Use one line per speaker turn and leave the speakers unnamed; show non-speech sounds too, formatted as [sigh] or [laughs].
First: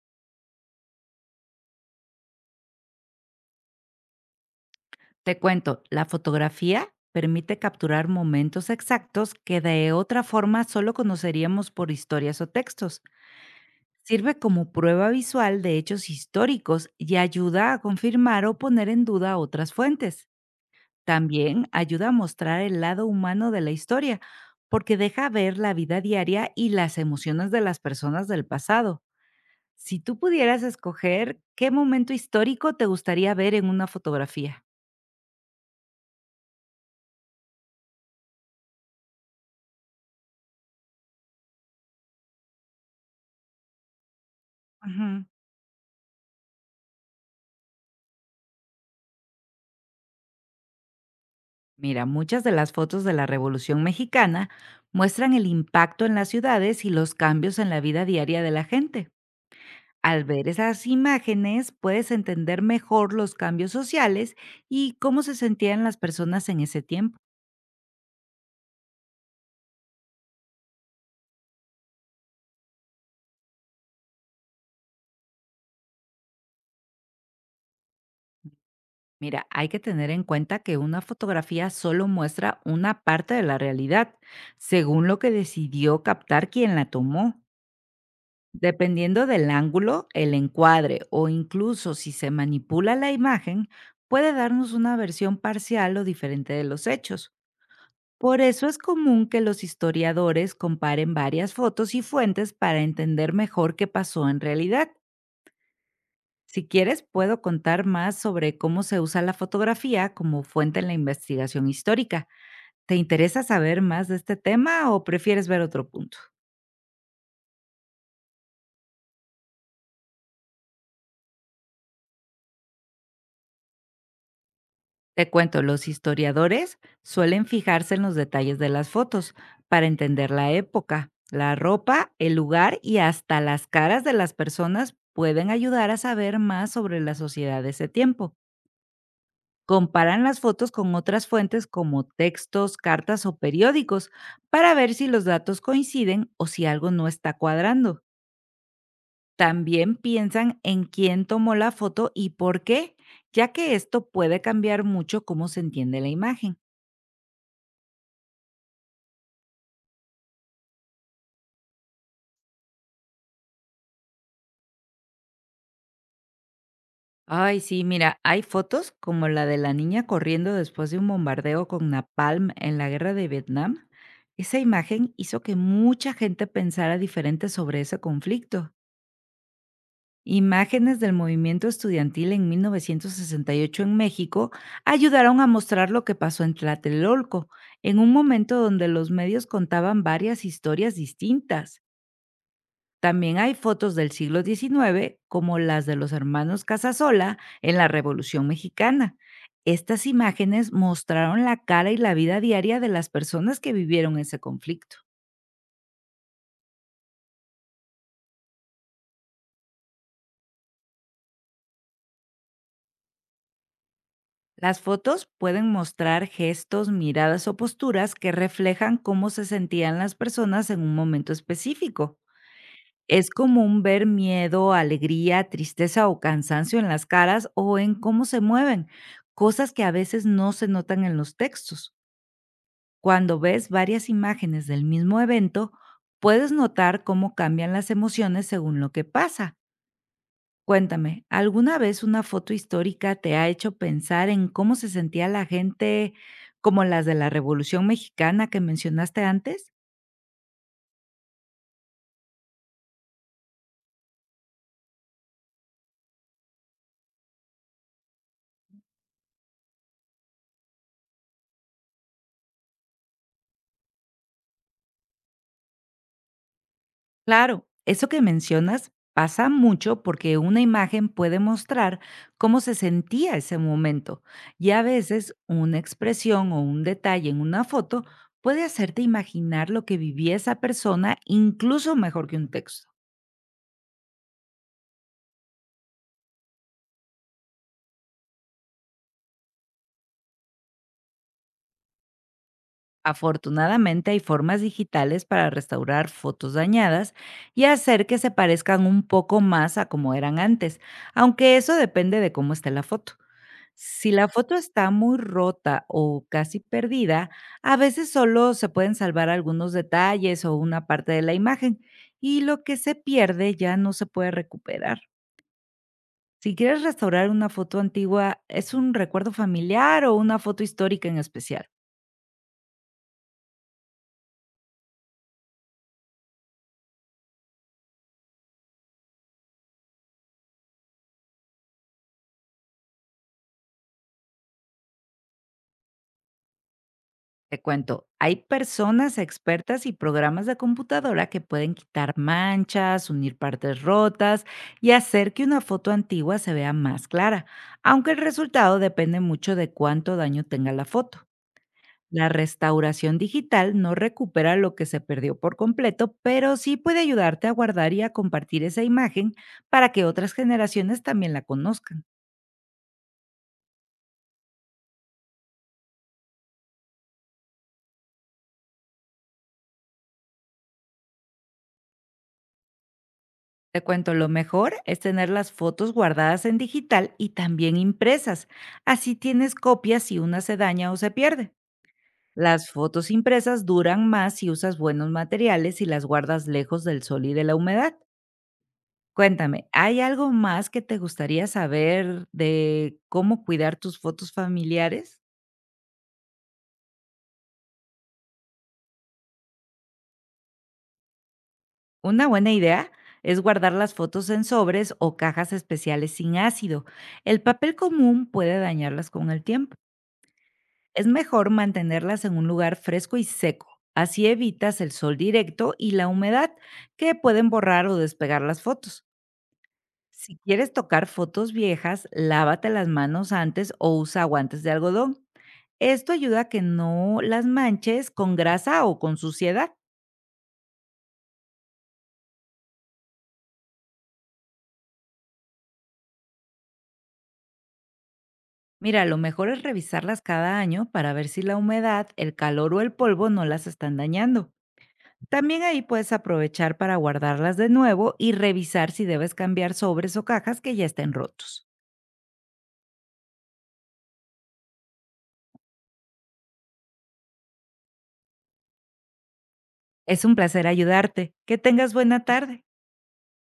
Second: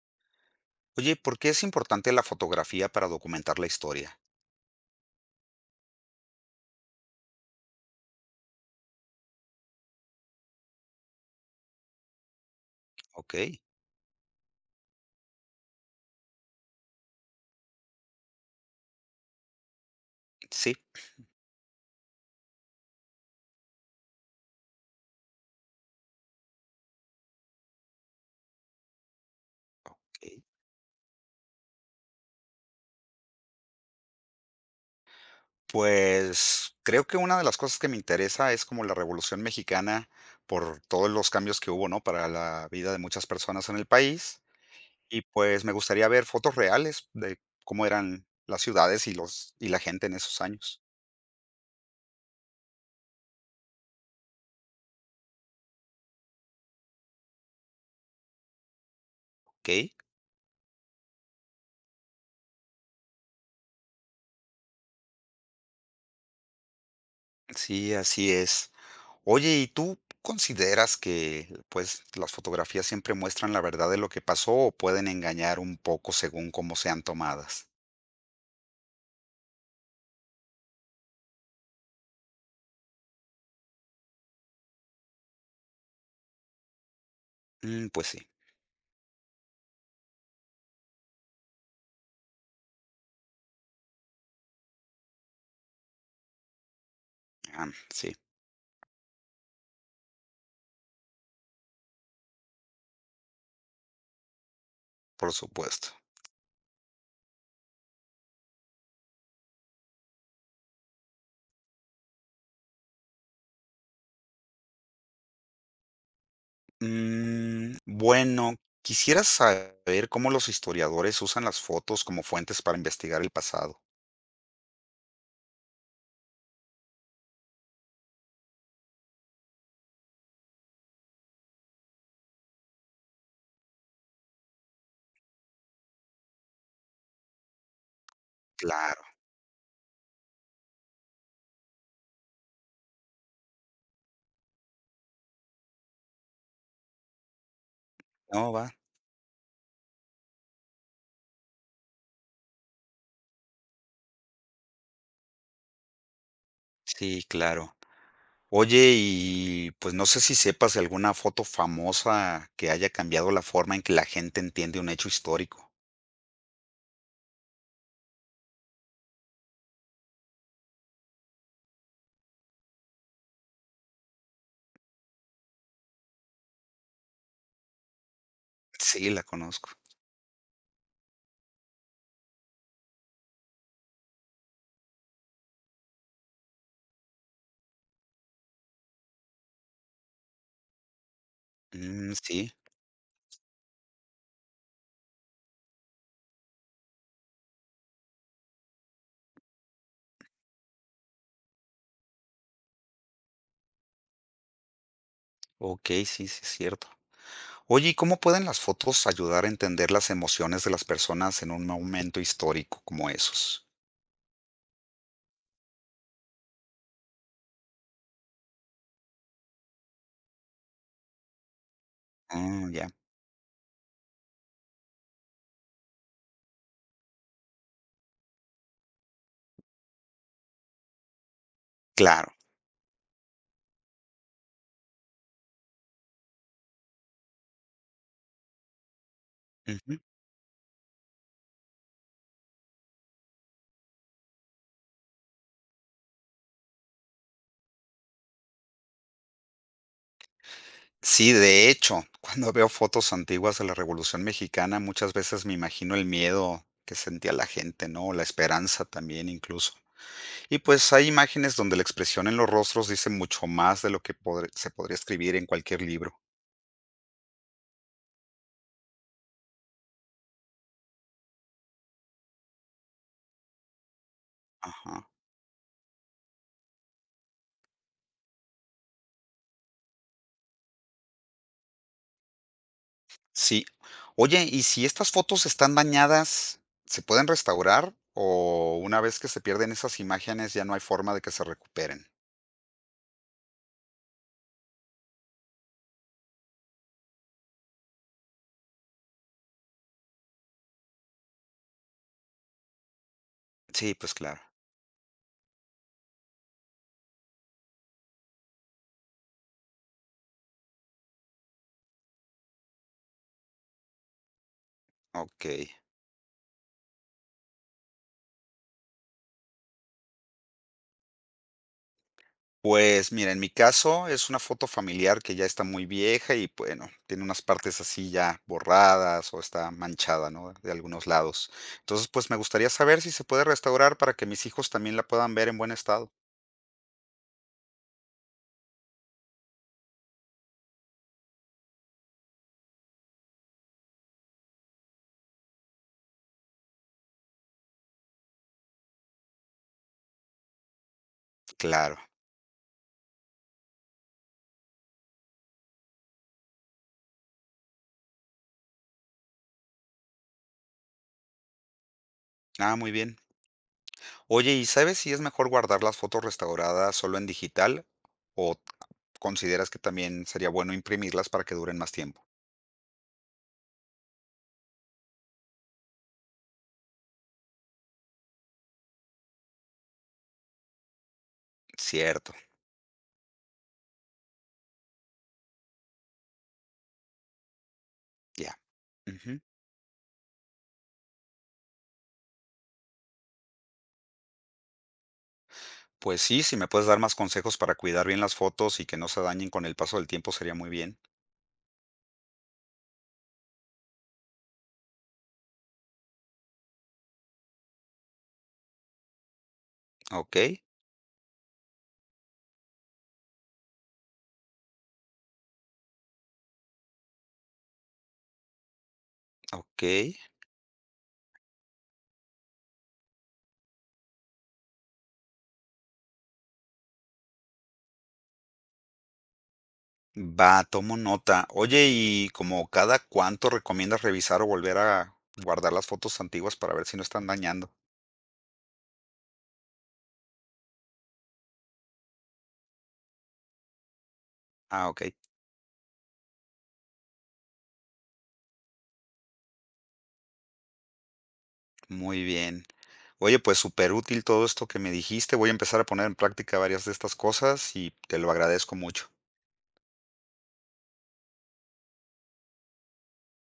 Oye, ¿por qué es importante la fotografía para documentar la historia?
Te cuento, la fotografía permite capturar momentos exactos que de otra forma solo conoceríamos por historias o textos.
Ok,
Sirve como prueba visual de hechos históricos y ayuda a confirmar o poner en duda otras fuentes.
sí.
También ayuda a mostrar el lado humano de la historia, porque deja ver la vida diaria y las emociones de las personas del pasado. Si tú
ok.
pudieras escoger, ¿qué momento histórico te gustaría ver en una fotografía?
Pues creo que una de las cosas que me interesa es como la Revolución Mexicana por todos los cambios que hubo, ¿no? Para la vida de muchas personas en el país.
Ujú.
Y pues me gustaría ver fotos reales de cómo eran las ciudades y los y la gente en esos años.
Mira, muchas de las fotos de la Revolución Mexicana muestran el impacto en las ciudades y los cambios en la vida diaria de la gente.
Ok,
Al ver esas imágenes puedes entender mejor los cambios sociales y cómo se sentían las personas en ese tiempo.
sí, así es. Oye, ¿y tú consideras que, pues, las fotografías siempre muestran la verdad de lo que pasó o pueden engañar un poco según cómo sean tomadas?
Mira, hay que tener en cuenta que una fotografía solo muestra una parte de la realidad, según lo que decidió captar quien la tomó.
Pues sí,
Dependiendo del ángulo, el encuadre o incluso si se manipula la imagen, puede darnos una versión parcial o diferente de los hechos.
sí,
Por eso es común que los historiadores comparen varias fotos y fuentes para entender mejor qué pasó en realidad.
por supuesto.
Si quieres, puedo contar más sobre cómo se usa la fotografía como fuente en la investigación histórica. ¿Te interesa saber más de este tema o prefieres ver otro punto?
Bueno, quisiera saber cómo los historiadores usan las fotos como fuentes para investigar el pasado.
Te cuento, los historiadores suelen fijarse en los detalles de las fotos para entender la época. La ropa, el lugar y hasta las caras de las personas pueden ayudar a saber más sobre la sociedad de ese tiempo.
Claro,
Comparan las fotos con otras fuentes como textos, cartas o periódicos para ver si los datos coinciden o si algo no está cuadrando.
no va.
También piensan en quién tomó la foto y por qué, ya que esto puede cambiar mucho cómo se entiende la imagen.
Sí, claro. Oye, y pues no sé si sepas de alguna foto famosa que haya cambiado la forma en que la gente entiende un hecho histórico.
Ay, sí, mira, hay fotos como la de la niña corriendo después de un bombardeo con napalm en la guerra de Vietnam. Esa imagen hizo que mucha gente pensara diferente sobre ese conflicto.
Sí, la conozco.
Imágenes del movimiento estudiantil en 1968 en México ayudaron a mostrar lo que pasó en Tlatelolco, en un momento donde los medios contaban varias historias distintas.
Mm, sí,
También hay fotos del siglo XIX, como las de los hermanos Casasola en la Revolución Mexicana. Estas imágenes mostraron la cara y la vida diaria de las personas que vivieron ese conflicto.
ok, sí, sí, es cierto. Oye, ¿y cómo pueden las fotos ayudar a entender las emociones de las personas en un momento histórico como esos?
Las fotos pueden mostrar gestos, miradas o posturas que reflejan cómo se sentían las personas en un momento específico.
Ya,
Es común ver miedo, alegría, tristeza o cansancio en las caras o en cómo se mueven, cosas que a veces no se notan en los textos.
claro.
Cuando ves varias imágenes del mismo evento, puedes notar cómo cambian las emociones según lo que pasa.
Ujú.
Cuéntame, ¿alguna vez una foto histórica te ha hecho pensar en cómo se sentía la gente como las de la Revolución Mexicana que mencionaste antes?
Sí, de hecho, [laughs] cuando veo fotos antiguas de la Revolución Mexicana, muchas veces me imagino el miedo que sentía la gente, ¿no? La esperanza también incluso. Y pues hay imágenes donde la expresión en los rostros dice mucho más de lo que se podría escribir en cualquier libro.
Claro, eso que mencionas pasa mucho porque una imagen puede mostrar cómo se sentía ese momento, y a
Ajá.
veces una expresión o un detalle en una foto puede hacerte imaginar lo que vivía esa persona incluso mejor que un texto.
Sí. Oye, ¿y si estas fotos están dañadas, se pueden restaurar? ¿O una vez que se pierden esas imágenes ya no hay forma de que se recuperen?
Afortunadamente hay formas digitales para restaurar fotos dañadas y hacer que se parezcan un poco más a como eran antes, aunque eso depende de cómo esté la foto.
Sí,
Si
pues
la
claro.
foto está muy rota o casi perdida, a veces solo se pueden salvar algunos detalles o una parte de la imagen, y lo que se pierde ya no se puede recuperar.
Ok.
Si quieres restaurar una foto antigua, ¿es un recuerdo familiar o una foto histórica en especial?
Pues mira, en mi caso es una foto familiar que ya está muy vieja y bueno, tiene unas partes así ya borradas o está manchada, ¿no? De algunos lados. Entonces, pues me gustaría saber si se puede restaurar para que mis hijos también la puedan ver en buen estado.
Te cuento, hay personas expertas y programas de computadora que pueden quitar manchas, unir partes rotas y hacer que una foto antigua se vea más clara, aunque el resultado depende mucho de cuánto daño tenga la foto.
Claro.
La restauración digital no recupera lo que se perdió por completo, pero sí puede ayudarte a guardar y a compartir esa imagen para que otras generaciones también la conozcan.
Ah, muy bien. Oye, ¿y sabes si es mejor guardar las fotos restauradas solo en digital o consideras que también sería bueno imprimirlas para que duren más tiempo?
Te cuento, lo mejor es tener las fotos guardadas en digital y también impresas. Así tienes copias si una se daña o se pierde.
Cierto,
Las fotos impresas duran más si usas buenos materiales y las guardas lejos del sol y de la humedad.
ya. Ujú.
Cuéntame, ¿hay algo más que te gustaría saber de cómo cuidar tus fotos familiares?
Pues sí, si me puedes dar más consejos para cuidar bien las fotos y que no se dañen con el paso del tiempo, sería muy bien.
Una buena idea es guardar las fotos en sobres o cajas especiales sin ácido. El papel común puede dañarlas con el tiempo.
Ok,
Es mejor mantenerlas en un lugar fresco y seco. Así evitas el sol directo y la humedad, que pueden borrar o despegar las fotos.
ok.
Si quieres tocar fotos viejas, lávate las manos antes o usa guantes de algodón. Esto ayuda a que no las manches con grasa o con suciedad.
Va, tomo nota. Oye, ¿y como cada cuánto recomiendas revisar o volver a guardar las fotos antiguas para ver si no están dañando?
Mira, lo mejor es revisarlas cada año para ver si la humedad, el calor o el polvo no las están dañando.
Ah, ok.
También ahí puedes aprovechar para guardarlas de nuevo y revisar si debes cambiar sobres o cajas que ya estén rotos.
Muy bien. Oye, pues súper útil todo esto que me dijiste. Voy a empezar a poner en práctica varias de estas cosas y te lo agradezco mucho.
Es un placer ayudarte. Que tengas buena tarde.